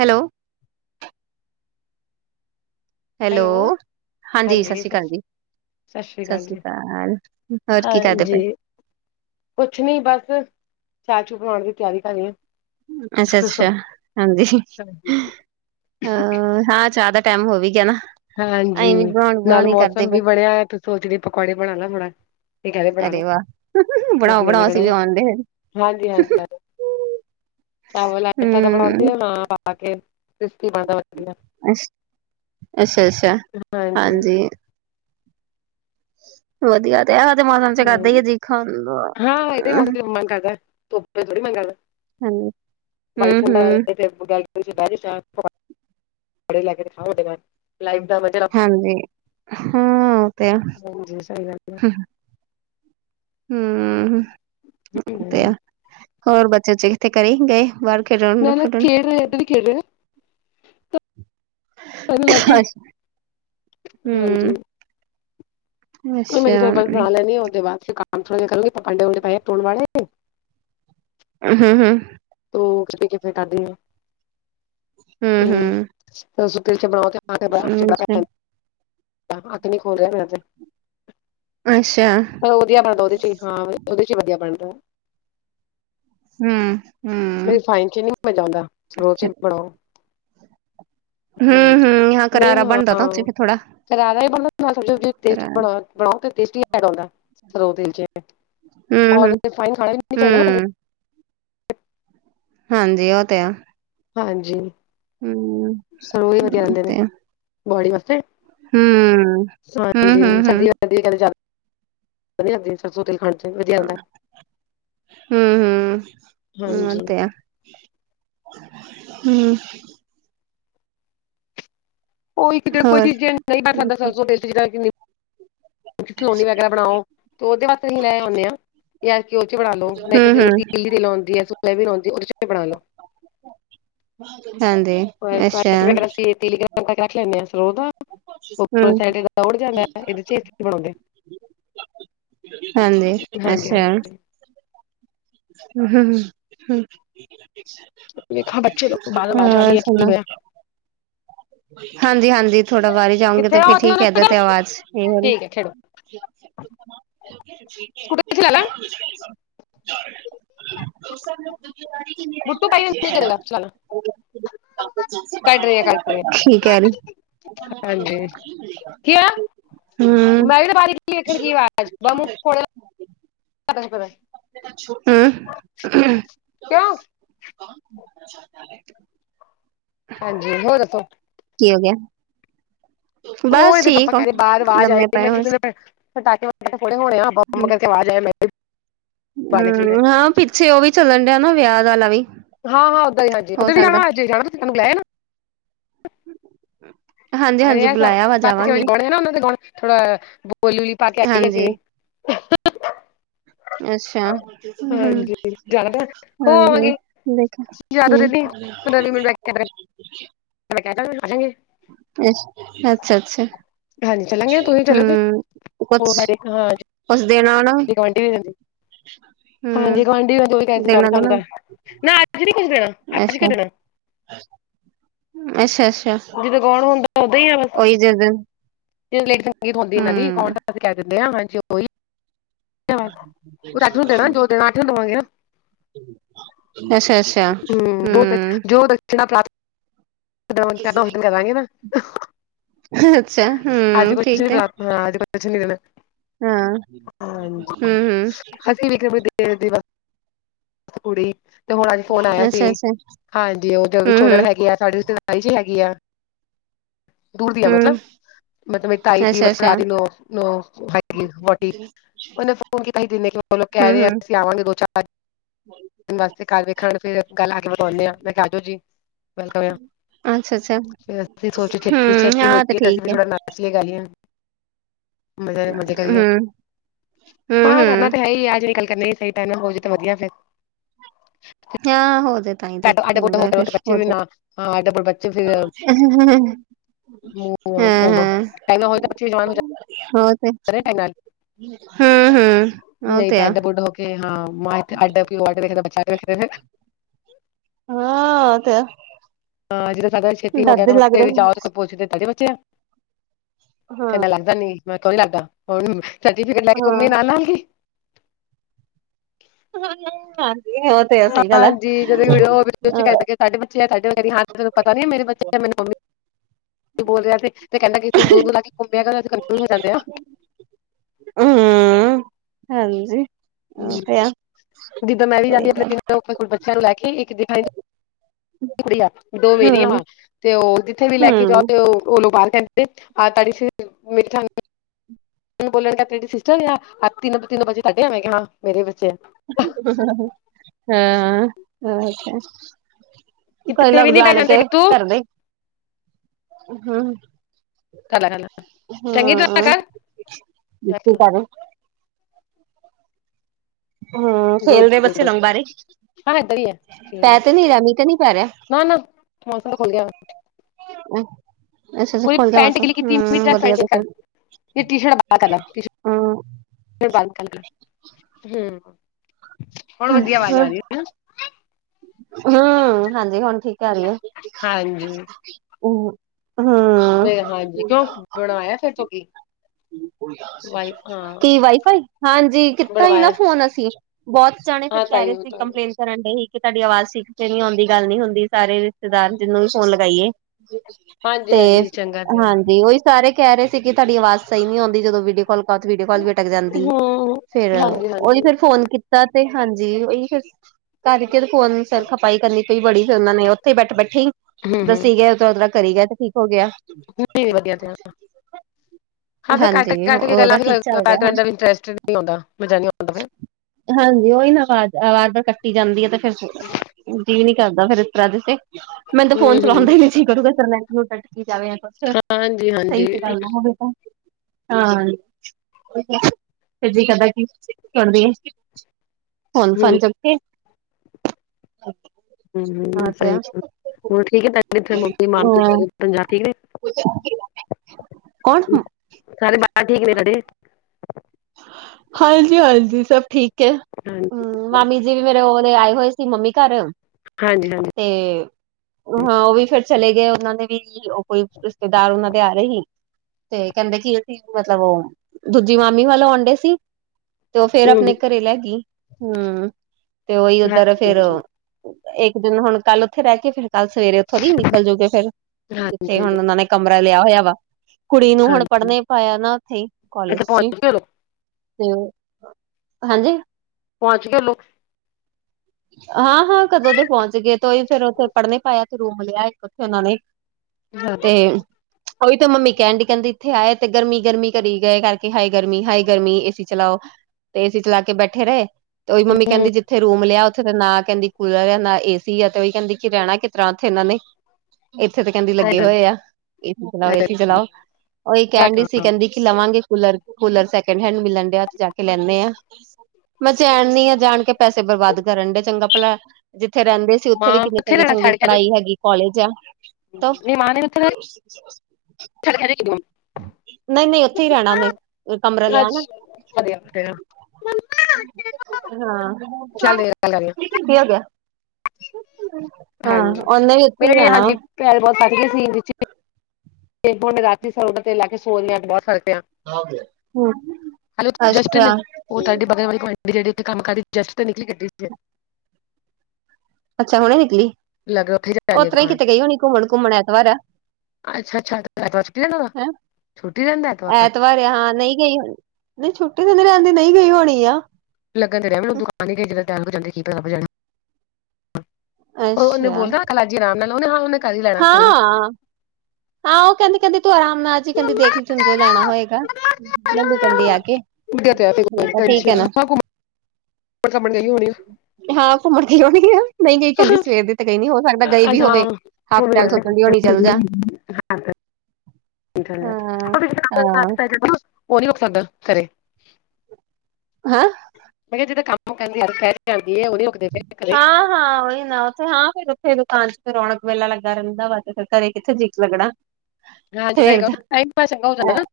Hello. Hello. ਹਾਂਜੀ ਸਸ ਰੀ ਕਾਲ ਜੀ। ਸਤਿ ਸ੍ਰੀ ਅਕਾਲ ਸਸ ਰੀ ਜੀ। ਕਾਲ, ਹੋਰ ਕੀ ਕਰਦੇ ਪਏ? ਹਾਂਜੀ। ਕੁਛ ਨੀ ਬਸ, ਚਾ- ਚੂ ਬਨੋਣ ਦੀ ਤਿਆਰੀ ਕਰ ਰੀ ਆ। ਅੱਛਾ- ਅੱਛਾ ਹਾਂਜੀ ਅ ਹਾਂ ਚਾ ਦਾ ਟੈਮ ਹੋਵੀ ਗਯਾ ਨਾ। ਅਸੀ ਹਾਂਜੀ। ਵੀ ਬਣਾਉਣ ਨਾਲ ਬਣਾਉਣੀ ਕਰਦੇ ਮੌਸਮ ਵੀ ਪਏ ਬਣਿਆ ਏ, ਸੋਚਦੀ ਪਕੌੜੇ ਬਣਾ ਲਾ ਥੋੜ੍ਹਾ ਕੀ ਕਹ ਰਏ ਬਣਾ ਅਰੇ ਲਓ। ਵਾਹ ਬਣਾਓ, ਵਧੀਆ ਬਣਾਓ ਲੱਗਣਾ ਅਸੀਂ ਵੀ ਆਉਂਦੇ ਹਾਂ। ਹਾਂਜੀ- ਹਾਂਜੀ। ਚਵਲ ਆਟਾ ਤਾਂ ਬਣਾਉਂਦੇ ਹੂੰ ਆ ਨਾ ਪਾ ਕੇ੍ਰਿਸ ਵਆ ਅੱ ਅੱਛਾ, ਅੱਛਾ ਹਾਂਜੀ ਵਧੀਆ ਤੇ ਇਹੋ ਤੇ ਮੌਸਮ ਚ ਕਰਦਾ ਹੀ ਆ ਜੀ, ਖਾਂ ਹਾਂ ਹਾਂਜੀ ਹੂੰ, ਹੂੰ [inaudible] [unintelligible] ਹਾਂਜੀ, ਹਾਂ ਉਹ ਤੇ ਆ ਹਾਂਜੀ ਸਹੀ ਗੱਲ ਹਮ ਹੈ ਤੇ ਆ, ਹੋਰ ਬੱਚੇੱਚੇ ਕਿੱਥੇ ਕਰੀ ਗਏ ਬਰ ਨਾ, ਖੇਡ ਰਹੇ ਤੇ ਖੇਡ ਰਹੇ। ਲੱਗੇ ਹੂੰ ਹਾਂਜੀ ਮੈਂ ਅੱਛਾ, ਕਿਹਾ ਚ ਬਣਾ ਲੈਦੀ ਆ, ਉਹਦੇ ਬਾਅ ਫਿਰ ਕੰ ਥੋੜਾਿ ਕਰਗੇ, ਆ ਪਾਂਦੇ ਭੁੰਡੇ ਪਏ ਧੋਣ ਵਾਲੇ ਹਮ, ਹਮ [inaudible] ਹਮ- ਹੂੰ ਹਮ [inaudible] ਅੱਛਾ ਵਧੀਆ ਬਣਦਾ ਉਹਦੇ ਚ ਹੀ, ਹਾਂ ਉਹਦੇ ਚ ਹੀ ਵਧੀਆ ਬਣਦਾ ਹਮ ਓ ਰਿਫਾਈਨ ਚ ਨਹੀਂ ਮਜ਼ਾ ਆਉਂਦਾ, ਰੋਜ਼ ਬਣਾਓ ਹਮ- ਹਾਂਜੀ ਹਮ ਹ, ਮੇਨ ਕਰਾਰਾ ਬਣਦਾ ਤ ਹਾਂ ਉੇ ਫਿਰ ਥੋੜਾ [inaudible] ਕਰਾਰਾ ਔਰ, ਹੂੰ-ਹੂੰ, ਹੂੰ, ਰਿਫਾਇੰਡ ਖਾਣਾ ਵੀ ਨਹੀਂ ਚਾਹੀਦਾ ਨਾ ਹੂੰ, ਹਾਂਜੀ, ਉਹ ਤੇ ਆ ਹਾਂਜੀ, ਹੂੰ, ਸਰੋਂ ਹੀ ਵਧੀਆ ਉਹ ਲਹਦੇ ਨੇ ਤੇ ਆ ਬੋਡੀ ਵਾਸਤੇ ਹੂੰ। ਹਾਂਜੀ, ਹੂੰ-ਹੂੰ-ਹੂੰ, ਸਰਦੀਆ ਵਦੀੀਆ ਕਦੇ ਚੱਲ ਵਧੀਆ ਲੱਗਦੀ ਸਰਸੋਂ ਤੇਲ ਖਾਣ ਚ ਵਧੀਆ ਆਦਾ, ਹਾਂਜੀ ਹਮ ਹੋਰ [inaudible] ਤੁ ਘਿਓ ਵਗੈਰਾ ਬਣਾਓ, ਤੇ ਉਹਦੇ ਵਾਸਤੇ ਅਸੀ ਲੈ ਆਉਂਦੇ ਆਾਂ ਯ ਕੇ ਉਹ ਚ ਬਣਾ ਲ ਲੋ, ਮੈਂ ਤੇ ਹੂੰ-ਹੂੰ, ਤੀਲ ਤੇ ਲਾਉਂਦੀ ਆ, ਸੋਇਆ ਵੀ ਲਾਉਂਦੀ, ਉਹ ਚ ਵੀ ਬਣਾ ਲ ਲੋ ਹਾਂਜੀ ਅੱਛਾ, [inaudible] ਹੂੰ, [inaudible] ਹਾਂਜੀ, ਹਾਂਜੀ ਅੱਛਾ ਹਾਂਜੀ। ਹਮ- ਹਮ -ਹਮ ਵੇਖਾਂ ਬੱਚੇ ਲੋਕ ਬਾਹਰ ਆਵਾਜ਼ ਆ ਰਹੀ ਹਾਂ ਹੈ ਕੀ ਸੁਣਾ ਹੋਇਆ ਹਾਂਜੀ- ਹਾਂਜੀ ਥੋੜਾ ਵਾਰ ਹੀ ਜਾਉਂਗੇ ਕਿੱਥੇ ਤੇ ਆ ਫਿਰ ਉੱਥੇ ਠੀਕ ਨਾ ਹੈ, ਏਦਾਂ ਬੇਟਾ ਤੇ ਆਵਾਜ਼ ਇਹੋਹੀ ਠੀਕ ਹੈ ਖੇਡੋ। [unintelligible] ਸਕੂਟ ਚਲਾ [unintelligible] ਬੁੱਟੂ ਭਾਈ ਨਹੀਂ ਕਰੇਗਾ ਚਲਾਣਾ ਕੱਢ ਰਹੀ ਹੈ ਕੱਢ ਰਹੀ ਹੈ। [unintelligible] ਠੀਕ ਹੈ। ਹਾਂਜੀ ਕੀ ਹੋਇਆ ਮੈਂ, ਵੀਦੇ ਬਾਰੇ ਕੀ ਵੇਖਣ ਕੀ ਆਵਾਜ਼ ਕਿਉਂ [unintelligible] ਹਾਂਜੀ, ਹੋਰ ਦਸੋ ਕੀ ਹੋ ਗਿਆ? ਉਹੀ ਤੇ, ਬਸ ਇਹਦੇ ਪਾਪਾ ਠੀਕ ਆ ਕਹਿਰੇ, ਬਾਹਦ ਆਵਾਜ਼ ਲੰਮੇ ਆਈ, ਪਏ ਮੈਂ ਹੋਏ ਸੀ। ਪਟਾਕੇਫੋੜੇ ਹੋਣੇ ਆਕੇ ਆਵਾਜ਼ ਆਏ ਮ ਹਮ ਹਾਂ, ਪਿੱਛੇ ਉਹ ਵੀ ਚੱਲਣ ਡਿਆ ਨਾ, ਵਿਆਹ ਵਾਲਾ ਵੀ ਹਾਂ-ਹਾਂ, ਉੱਦ ਹੀ ਹਾਂਜੀ, ਹੋ ਉਧਰ ਵੀ ਸਕਦਾ ਜਾਣਾ, ਹਜੀ ਜਾਣਾ, ਤੁਸੀ ਸਾਨੂੰ ਲੈ ਨਾ [inaudible] ਹਾਂਜੀ ਅ ਬੁਲਾਇਆ ਵਾ ਪੱਟ ਕੇ ਜਾਵਾਂਗੇ ਗਣੇ ਨਾ, ਉਹ ਦੇ ਗ ਥੋੜਾ ਬੋਲੀੂਲੀ ਪਾ ਕੇ ਆਈਏ ਅਸੀ ਹਾਂਜੀ ਵ [inaudible] ਅੱਛਾ, ਹਮ। ਹਾਂਜੀ ਜਾਣਾ ਤਾਂ ਹੋ ਹਾਂਜੀ, ਆਵਾਂਗੇ ਦੇਖੋ ਯਾਦ ਨਹੀਂ ਹਮ ਆਯੀ ਜਾਂਦੀ। ਤੇ ਮੈਂ ਕਹਿ ਦ ਖ ਜਾ [inaudible] ਗੇ ਅੱਛਾ-ਅੱਛਾ। ਹਾਂਜੀ ਚੱਲਾਂਗੇ ਤੁਸੀਂ ਚੱਲੋਗੇ ਹਮ ਕੁਛ-ਕੁਛ, ਦੇਣਾ ਉਹਣਾ ਜ ਵੰਡੀ ਵੀ ਜਾਂਿੰਦੀ [inaudible] ਹਾਂਜੀ, ਹਮ ਗੁਆਂਢੀ ਜੋ ਕਹਿ ਜਾ ਦੇਣਾ ਸਾਨੂੰ, ਦੋਣਾ ਤਾਂ ਨਾ ਅੱਜ ਨੀ ਕੁਛ ਦੇਣਾ, ਅੱਜ ਕਿ ਦੇਣਾ। ਅਾਂ ਅੱਛਾ-ਅੱਛਾ। ਜਿਦੋਂ ਕੌਣ ਹੁੰਦਾ, ਓਦਾਂ ਹੀ ਆ ਬਸ ਦਿਨ ਜੇ ਲੇਖ ਸੰਗੀਤ ਹੁੰਦੀ, ਇਹਨਾਂ ਦੀ ਕੌਣ, ਹਮ ਤਾਂ ਅਸੀਂ ਕਹਿ ਹਾਂ, ਉਹੀ ਅੱਠ ਨੂੰ ਦੇਣਾ, ਜੋ ਦੇਣਾ, ਅੱਠ ਨੂੰ ਦੇਵਾਂਗੇ ਨਾ ਅੱਛਾ -ਅੱਛਾ ਹੂੰ। ਪ੍ਰ ਚ ਦਿ ਕਰ ਦਾਂਗੇ ਨਾ [inaudible] ਅੱਛਾ, ਅੱਜ ਹੂੰ ਬਚੇ ਠੀਕ ਹੈ। ਹਾਂ, ਹੂੰ- ਹੂੰ। ਦਿਵਸ। ਕੁੜੀ ਤੇ ਹੁਣ ਅੱਜ ਫੋਨ ਆਇਆ ਸੀ, ਅੱਛਾ-ਅੱਛਾ, ਹਾਂਜੀ ਉਹ ਜਦ ਵੀ ਵਿੱਚੋਲਣ ਹੂੰ-ਹੂੰ, ਹੈਗੀ ਆ ਤੁਹਾਡੀ ਜੀ ਹੈਗੀ ਆ, ਦੂਰ ਦੀਆਂ ਹੂੰ, ਮਤਲਬ। ਮਤਲਬ ਮੇਰੀ ਤਾਈ ਦੀ ਮੈਂ ਅੱਛਾ-ਅੱਛਾ, ਭਰਾ ਦੀ ਨੂੰਹ ਨ ਹੈਗੀ ਵਹੁਟੀ ਉਹਨੇ ਫੋਨ ਕੀਤਾ, ਮਤਲਬ ਕਹਿ ਰਹੇ ਅਸੀਂ ਆਵਾਂਗੇ ਦੋ ਚਾਰ ਹਾਂ। ਮਸਤੇ ਕਰ ਵੇਖਣ, ਫੇਿਰ ਗੱਲ ਆ ਕੇ ਵਧਾਨਉਂਦੇ ਆਂ, ਮੈਂ ਕਿਹਾ ਆਜੋ ਜੀ। ਵੈਲਕਮ ਆ, ਅੱਛਾ-ਅੱਛਾ, ਫਿਰ ਅਸੀਂ ਸੋਚ ਰਹੇ ਛੇਤੀ - ਹੂੰ ਛੇਤੀ ਹਾਂ ਹੋਈਏ, ਤੇ ਅਸੀਂ ਵੀ ਠੀਕ ਹੈ, ਥੋੜਾ ਨਚ ਲਈਏ ਗਈਏ ਹਾਂ। ਮਜਾ ਮਜ਼ੇ ਕਰੀਏ ਹੂੰ, ਹਾਂ, ਕਰਨਾ ਹੂੰ-ਹੂੰ। ਤਾਂ ਹੈ ਹੀ, ਆ ਅੱਜ ਨਹੀ ਕਲ। ਨਹੀਂ ਤੇ ਸਹੀ ਟਾਈਮ ਹੋਜੇ ਫਿਰ, ਤਾਂ ਵਧੀਆ ਫਿਰ ਕਿਆ ਹੋਜੇ। ਤਾਂਹੀ ਦੇ ਫਿਰ ਅੱਡ ਪੁੱਡ ਹੋ ਚੰਦਾ ਕਰੋ ਫਿਰ ਤੇ ਬੱਚੇ ਵੀ ਹੋਜ ਨਾ ਹਾਂ ਅੱਡ ਪੁੱਡ ਬੱਚੇ ਉਹ ਪਹਿਲਾ ਟਾਈਮ ਨਾਲ ਹੋਜੇ ਤੇ ਬੱਚੀ ਵੀ ਜਵਾਨ ਹੋਜੇ। ਹੋ, ਤੇ ਹੂੰ -ਹੂੰ, ਉਹ ਤੇ ਆ। ਤੇ ਹਾਂ, ਮੈਂ ਇੱਥੇ ਇਹਡਾ, ਪਿਓ ਇਹਡਾ, ਦੇਖਦਾ ਬੱਚਾ ਵੇਖ ਹਾਂ ਉਹ ਤੇ ਹੈ। ਹਾਂ ਜਰਾ ਧਾਗਾ। ਛੇਤੀ ਹੋ ਗਿਆ, ਤੇ ਲੱਗਦਾ ਵੀ ਜਾਓ, ਕੋਈ ਪੁੱਛਦੇ ਤਾਡੇ ਬੱਚੇ ਆ ਹਾਂ। ਕਹਿੰਦੇ ਲੱਗਦਾ ਨੀ ਮੈਂ ਕਿਹਾ, ਕਿਉ ਨੀ ਲੱਗਦਾ, ਹੁਣ ਸਰਟੀਫਿਕੇਟ ਲੈ ਕੇ ਹਾਂ, ਘੁੰਮੀ ਨਾਲ -ਨਾਲ ਹੀ। ਹਾਂਜੀ, ਉਹ ਤੇ ਹੈ ਸਹੀ ਗੱਲ ਆ। ਹਾਂਜੀ ਜਦੋਂ ਵੀਡੀਓ ਚ ਕਹਿੰਦਾ ਕਿ ਸਾਡੇ ਬੱਚੇ ਆ, ਤੁਹਾਡੇ ਵ ਹਾਂ, ਤੇ ਤੈਨੂੰ ਪਤਾ ਨੀ, ਮੇਰੇ ਬੱਚੇ ਮੈਂਨੂੰ ਮੰਮੀ ਬੋਲ ਰਿਹਾ। ਤੇ ਕਹਿੰਦਾ ਕਿ ਸਿਦੂੰਰ ਨੂੰ ਲਾ ਕੇ ਘੁੰਮੇ ਘਰਾਂ 'ਚ ਕੰਫਿਊਜ ਹੋ ਜਾਂਦੇ ਹਾਂ ਹਮ ਹਾਂਜੀ ਹਮ ਤੇ ਆ ਜਿੱਦਾਂ ਮੈਂ ਵੀ ਸਹੀ ਜਾਂਦੀ ਗੱਲ, ਆਪਣੇ ਤਿੰਨ ਬੱਚਿਆਂ ਨੂੰ ਲੈ ਕੇ ਇੱਕ ਦਿਖਾਈ ਇਕ ਕੁੜੀਆਂ, ਦੋ ਹੂੰ। ਮੇਰੀਆਂ ਤੇ ਉਹ ਜਿੱਥੇ ਵੀ ਲੈ ਕੇ ਜਾਓ ਹੂੰ ਤੇ ਉਹ ਲੋਂ ਬਾਹਰ ਕਹਿੰਦੇ ਆਹ ਤੜ ਮਿਠਨ ਮੈਨ ਬੋਲਣ ਡਡ ਤੇਰੀ ਸਿਸਟਰ ਆ ਤਿੰਨ ਤੋਂ ਤਿੰਨ ਬਜੇ ਤਾਡੇ ਆ ਮੈਂ ਕਿਹਾ ਹਾਂ ਮੇਰੇ ਬੱਚੇ ਆ ਹਾਂ ਅਛਾ ਕਈ ਕਿਤੇ ਲੋਕ ਵੀ ਨੀ ਬਹਿ ਜਾਣ ਜਾਂਦੇ ਕੇ ਬਿੱਟੂ ਕਰਦੇ ਹਮ ਚੱਲ ਚੱਲ ਚੰਗੀ ਤਰ੍ਹਾਂ ਹਮ, ਕਰ ਕੀ ਕਰ ਰਹੇ ਹਮ, ਗੁੱਡ ਖੇਲਦੇ ਗੁੱਡ ਬੱਚੇ ਗੁੱਡ ਲੰਬਾਰੇ ਹਾਂ ਏਦਾਂ ਹੀ ਹੈ ਪੈ ਤੇ ਨੀ, ਮੀਂਹ ਤਾਂ ਨਹੀਂ ਪੈ ਰਿਹਾ‌। ਨਾ ਨਾ ਮੌਸਮ, ਖੁੱਲਿਆ। ਐੰ ਕੋਈ ਪੈਂਟ ਗੀਲੀ ਕੀਤੀ ਹੋਣੀ ਵਧੀਆ ਸੈਸ਼ਨ ਤੇ ਕਰ ਫਿਰ ਟੀਸ਼ਰਟ ਬਾਰ ਕਰ ਲੈ। ਹੂੰ ਟੀਸ਼ਰਟ ਬਾਲ ਕਾਲੇ ਕਰ ਹੁੰ, ਹੁਣ ਵਧੀਆ ਆਵਾਜ਼ ਆ ਰਹੀ। ਹਮ ਹਮ, ਹਾਂਜੀ, ਹੁਣ ਠੀਕ ਆ ਰਹੀ ਹੈ। ਹਾਂਜੀ ਹਮ ਹਾਂ ਤੇ, ਹਾਂਜੀ, ਕਿਉਂ ਬਣਾਇਆ, ਫੇਰ ਤੋਂ ਕੀ। ਵਾਈ ਹਾਂ ਕੀ, ਵਾਈ-ਫਾਈ, ਹਾਂਜੀ, ਕੀਤਾ ਹੀ ਨਾ ਬਣਵਾਇਆ ਫੋਨ ਅਸੀਂ। ਬਹੁਤ ਜਾਣੇ, ਫੇਰ ਹਾਂ ਕਹਿ ਰਹੇ ਤਾਈ ਸੀ। ਤਾਈ ਕੰਪਲੇਂਟ, ਕਰਨ ਡੇ ਕਿ ਤੁਹਾਡੀ ਆਵਾਜ਼ ਸਿੱਖ ਕੇ ਨੀ ਆਉਣ ਦੀ ਗੱਲ ਨੀ ਹੁੰਦੀ, ਸਾਰੇ ਰਿਸ਼ਤੇਦਾਰ, ਜਿਹਨੂੰ ਵੀ ਫੋਨ ਲਗਾਈਏ। ਹਾਂਜੀ ਤੇ, ਹਾਂਜੀ ਚੰਗਾ ਤੇ ਹਾਂਜੀ, ਉਹੀ ਸਾਰੇ ਕਹਿ ਰਹੇ ਸੀ ਕਿ ਤਾਡੀ ਆਵਾਜ਼ ਸਹੀ ਨੀ ਆਉਂਦੀ ਜਦੋਂ ਵੀਡੀਓ ਕਾਲ ਕ ਵੀਡੀਓ ਕਾਲ ਵੀ ਅਟਕ ਜਾਂਦੀ। ਹੂੰ ਫੇਰ ਹਾਂਜੀ ਉਹਦੀ ਹਾਂਜੀ ਫਿਰ ਫੋਨ ਕੀਤ ਸਾਤੇ ਹਾਂਜੀ, ਉਹੀ ਫੇਰ ਕਰਕੇ ਫੋਨ ਸਿਰ ਖਪਾਈ ਕਰਨੀ ਪਈ ਬੜੀ ਉਹਨਾ, ਨੇ ਉੱਥੇ ਹੀ ਬੈਠੇ ਬੈਠੇ ਹੂੰ ਹੂੰ ਦੱਸੀ ਗਏ ਉਹ ਅਲੱਗ ਕਰੀ ਗਿਆ ਤੇ ਠੀਕ ਹੋ ਗਿਆ। ਨਹੀ ਵਧੀਆ, ਤਾਂ ਹਾਂ, ਫੇਰ ਕੱਟ ਕੇ ਹਾਂਜੀ ਕਟ ਕੇ ਗੱਲਾਂ, ਉਹਦਾ ਠੀਕ ਚੱਲ ਰਿਹਾ ਹੁਣ ਇੰਟਰਸਟ ਨੀ ਆਉਂਦਾ, ਮਜਾ ਨੀ ਆਂਦਾ ਫਿਰ ਹਾਂਜੀ, ਉਹੀ ਨਾ ਆਵਾਜ਼ ਆਵਾਜ਼, ਕੱਟੀ ਜਾਂਦੀ ਹੈ। ਤੇ ਜੀਅ ਨੀ ਕਰਦਾ ਫਿਰ ਇਸ ਤਰ੍ਹਾਂ ਦੇ, ਮੈਨੂੰ ਤਾਂ ਫੋਨ ਹੂੰ ਹੂੰ ਚਲਾਉਂਦਾ ਹੀ ਨਹੀਂ ਕਿ, ਕਰੂਗਾ ਸਰਨੈ ਨੂੰ ਡਟਕ ਜਾਵੇ ਜਾਂ ਕੁਛ, ਹਾਂਜੀ ਸਹੀ ਹਾਂਜੀ ਸੇ ਗੱਲ ਨਾ ਹੋਵੇ ਤਾਂ, ਹਾਂ, ਉਹੀ ਤਾਂ ਫਿਰ ਜੀ ਕਰਦਾ ਕਿ ਗਿਫਟ ਕਰਦੀਏ। ਫੋਨ ਹੂੰ ਫਾਨ ਚਕੀ ਹਮ -ਹਮ, ਸਹੀ ਗੱਲ ਹੁਣ ਠੀਕ ਨੇ ਇਥੇ ਮੰਮੀ ਮਾਮੀ ਸਾਰੇ ਪੰਜਾਬ ਠੀਕ ਨੇ ਕੌਣ ਹੂੰ ਸਾਰੇ, ਮਾਤਾ ਠੀਕ ਨੇ ਤੁਹਾਡੇ ਹਾਂਜੀ-ਹਾਂਜੀ ਸਭ ਠੀਕ ਹੈ, ਹਾਂਜੀ ਹਮ, ਮਾਮੀ ਜੀ ਵੀ ਮੇਰੇ ਉਹ ਵਾਲੇ ਆਏ ਹੋਏ। ਤੁਸੀਂ ਮੰਮੀ ਘਰ ਹਾਂਜੀ -ਹਾਂਜੀ ਤੇ ਹਾਂ ਉਹ ਵੀ ਫਿਰ ਚਲੇ ਗਏ। ਉਹਨਾਂ ਦੇ ਵੀ ਉਹ ਕੋਈ ਰਿਸ਼ਤੇਦਾਰ ਉਹਨਾਂ ਤੇ ਆ ਰਹੇ ਸੀ ਤੇ ਕਹਿੰਦੇ, ਕੀ ਅਸੀ ਮਤਲਬ, ਦੂਜੀ ਮਾਮੀ ਮੰਮੀ, ਵੱਲ ਆਉਣ ਦੇ ਸੀ। ਤੇ, ਉਹ ਫਿਰ ਹੂੰ ਆਪਣੇ ਘਰੇ ਲੈ ਗਈ। ਹਮ, ਤੇ ਉਹੀ ਹੂੰ ਉਧਰ ਹਾਂਜੀ ਫੇਰ ਹਾਂਜੀ ਇੱਕ ਦਿਨ ਹੁਣ ਕੱਲ ਉੱਥੇ ਰੈ ਕੇ ਫਿਰ ਕੱਲ ਸਵੇਰੇ ਉੱਥੋਂ ਦੀ ਨਿਕਲ ਜੂਗੇ ਫਿਰ ਜਿੱਥੇ ਹਾਂਜੀ ਹੁਣ ਉਹਨਾਂ ਨੇ ਕਮਰਾ ਲਿਆ ਹੋਇਆ ਵਾ। ਕੁੜੀ ਨੂੰ ਹੁਣ ਹਾਂਜੀ ਪੜ੍ਹਨੇ ਪਾਇਆ ਨਾ ਉੱਥੇ ਕੋਲਜ ਅੱਛਾ 'ਚ ਪਹੁੰਚ ਗਏ ਲੋਕ ਤੇ ਓ ਹਾਂਜੀ। ਪਹੁੰਚ ਗਏ ਲੋਕ ਹਾਂ-ਹਾਂ ਕਦੋਂ ਦੇ ਪਹੁੰਚ ਗਏ ਤੇ ਈ ਫਿਰ ਉੱਥੇ ਪੜ੍ਹਨੇ ਪਾਇਆ ਤੇ ਰੂਮ ਲਿਆ ਇੱਕ ਉੱਥੇ ਉਹਨਾਂ ਨੇ ਤੇ ਹਾਂਜੀ ਉਹੀ ਤਾਂ ਮੰਮੀ ਕੈਂਣ ਡੀ ਕੈਂਦੀ ਇੱਥੇ ਆਏ ਤੇ ਗਰਮੀ-ਗਰਮੀ ਕਰੀ ਗਏ ਕਰਕੇ ਹਾਏ ਗਰਮੀ ਹਾਏ ਗਰਮੀ ਏਸੀ ਚਲਾਓ। ਤੇ ਏਸੀ ਚਲਾ ਕੇ ਬੈਠੇ ਰਏ ਤੇ ਉਹੀ ਮੰਮੀ ਹੂੰ ਕੈਂਦੀ ਜਿੱਥੇ ਰੂਮ ਲਿਆ। ਤੇ ਨਾ ਕੈਂਦੀ ਕੂਲਰ ਆ ਨਾ ਏਸੀ ਆ ਤੇ ਉਹੀ ਕੈਂਦੀ ਕਿ ਰੈਣਾ ਕਿ ਤਰ੍ਹਾਂ ਉੱਥੇ ਇਹਨਾਂ ਨੇ ਇੱਥੇ ਤੇ ਕੈਂਦੀ ਸਹੀ ਲੱਗੇ ਗੱਲ ਹੋਏ ਆ ਏਸੀ ਚਲਾਓ ਸਹੀ ਏਸੀ ਗੱਲ ਚਲਾਓ ਉਹੀ ਜਾ ਕੈਣ ਡਈ ਸੀ ਕੈਂਦੀ ਕੀ ਲਵਾਂਗੇ ਕੂਲਰ-ਕੂਲਰ ਸੈਕਿੰਡ ਹੈਂਡ ਮਿਲਣ ਡਾਇਆ ਉਥੇ ਜਾ ਕੇ ਲੈਂਣੇ ਆਂ। ਮੈਂ ਚੈਣ ਨੀ ਆ ਜਾਣ ਕੇ ਪੈਸੇ ਬਰਬਾਦ ਕਰਨ ਡੇ ਚੰਗਾ ਭਲਾ ਜਿੱਥੇ ਰੈਂਦੇ ਸ ਤੇ ਉੱਥੇ ਵੀ ਮਾਂ ਕਿੰਨੇ ਕਿੱਥੇ ਰਹਿਣਾ ਚੰਗੇ-ਚੰਗੇ ਛੱਡ ਕੇ ਪੜ੍ਹਾਈ ਆਜੂਗੀ ਹੈਗੀ ਕੋਲਜ ਆ ਤ ਨਹੀਂ ਮਾਂ ਨੇ ਉੱਥੇ [inaudible] ਨਈ-ਨਈ ਉੱਥੇ ਈ ਰੈਂਣਾ ਉਨੇ ਅ ਕਮਰਾ ਲਿਆ ਨਾ। ਮੰਮਾ ਹਾਂ ਕਰਿਓ ਕੀ ਹੋ ਗਿਆ। ਹਾਂਜੀ ਹਾਂ ਉਨੇ ਵੀ ਇੱਥੇ ਈ ਮੇਰੇ ਰੈਂਣਾ ਹਾਂਜੀ ਵਾ। ਪੈਰ ਬੋਤ ਫਟ ਗੇ ਸੀ ਵਿਚ [unintelligible] ਹੁਣ ਰਾ ਸਰੋ ਦਾ ਤੇਲ ਲਾ ਕੇ ਸੋ ਦੇ ਆਂ ਬੈ ਸਕਦੇ ਆਂ ਹੂੰ ਹੈਲੋ ਜਸਟਿਨ ਅੱਛਾ ਓ ਤੁਹਾਡੀ ਬਗਲ ਵਾਲੀ ਗਵਾਂਢੀ ਜੇੜੀ ਉੱਥੇ ਕੰਮ ਕਰ ਰਈਜਸਟ ਨਿਕਲੀ ਗੱਡੀ 'ਚ ਅੱਛਾ ਹੁਣੇ ਨਿਕਲੀ ਲੱਗ ਉੱਥੇ ਜਾ ਓ ਰਹੀ ਹੈ ਤਰ੍ਹਾਂ ਈ ਕਿੱਥੇ ਗਈ ਹੋਣੀ ਘੁੰਮਣ-ਘੁੰਮਣ ਐਤਵਾਰ ਆ। ਅੱਛਾ-ਅੱਛਾ ਐਤਵਾਰ ਛੁੱਟੀ ਲੈਦਾ ਵਾ ਛੁੱਟੀ ਲੈਂਦਾ ਐਤਵਾਰ ਬਾਰੇ ਹਾਂ ਨਈ ਗਈ ਹੋ ਨਈ ਛੁੱਟੀ ਤੇ ਨ ਰੈਂਦੀ ਨਈ ਗਈ ਹੋਣੀ ਆ। ਲੱਗਣ ਤੇ ਰਿਆ ਮੈਨੂੰ ਦੁਕਾਨ ਕਈ ਜਗ੍ਹਾ ਜਾਂਦੇ ਕੀ ਪਤਾ ਓ ਉਨੇ ਬੋਲਦਾ ਕਲਾ ਜੀ ਆਰਾਮ ਨਾਲ ਉਨੇ ਹਾ ਉਨੇ ਹਾਂ-ਹਾਂ ਓ ਕੈਂਦੀ-ਕੈਂਦੀ ਤੂੰ ਆਰਾਮ ਨਾਲ ਕਦੀ ਦੇਖ ਲਈ ਚੁਣ ਜੇ ਲੈਣਾ ਹੋਏਗਾ ਲੈ ਲੀ ਕਦੀ ਆ ਕੇ। ਮੈਂ ਕਿਹਾ ਠੀਕ ਹੈ ਟੇਸਨ ਨਾ ਹਾਂ ਘੁੰਮਣ ਘਾਮਣ ਗਈ ਹੋਣੀ ਆ। ਹਾਂ ਘੁੰਮਣ ਗੀ ਹੋਣੀ ਆ ਨਈ ਗਈ ਕੈਂਦੀ ਸਵੇਰ ਦੀ ਤੇ ਗਈ ਨੀ ਹੋ ਸਕਦਾ ਅ- ਗਈ ਅੱਜ ਵੀ ਹੋਵੇ। ਹਾਫ ਟਾਈਮ ਸੁੱਤਣ ਦੀ ਹੋਣੀ ਚੱਲ ਜਾ [inaudible] ਹਾਂ ਹਾਂ [unintelligible] ਓ ਨੀ ਰੁਕ ਸਕਦਾ ਘਰੇ ਹਾਂ ਮੈਂ ਕਿਆ ਜਿਦਾ ਕੰਮ ਕੁਮ ਦੀਆਦਤ ਪੈ ਜਾਂਦੀ ਐ ਓ ਨੀ ਰੁਕਦੇ ਫਿਰ ਘਰੇ ਹਾਂ ਹਾਂ ਉਈ ਨਾ ਉੱਥੇ ਹਾਂ ਫਿਰ ਉੱਥੇ ਦੁਕਾਨ 'ਚ ਫਿਰ ਰੌਣਕ ਵੇਲਾ ਲੱਗਾ ਰੈਂਦਾ ਵਾ ਫਿਰ ਘਰੇ ਕਿੱਥੇ ਜੀ ਕ ਲੱਗਣਾ। ਹਾਂਜੀ ਸਈ ਸਵੇਰ ਕਹੋ ਦਾ ਟਾਈਮ ਪਾਸ ਚੰਗਾ ਹੋ ਜਾਂਦਾ ਨਾ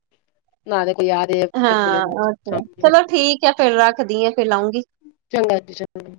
ਨਾਲੇ ਕੋਈ ਆ। ਹਾਂ ਅੱਛਾ ਚਲੋ ਠੀਕ ਐ ਫੇਰ ਰੱਖਦੀ ਆ ਫੇਰ ਲਊਗੀ। ਚੰਗਾ ਜੀ ਚੰਗਾ।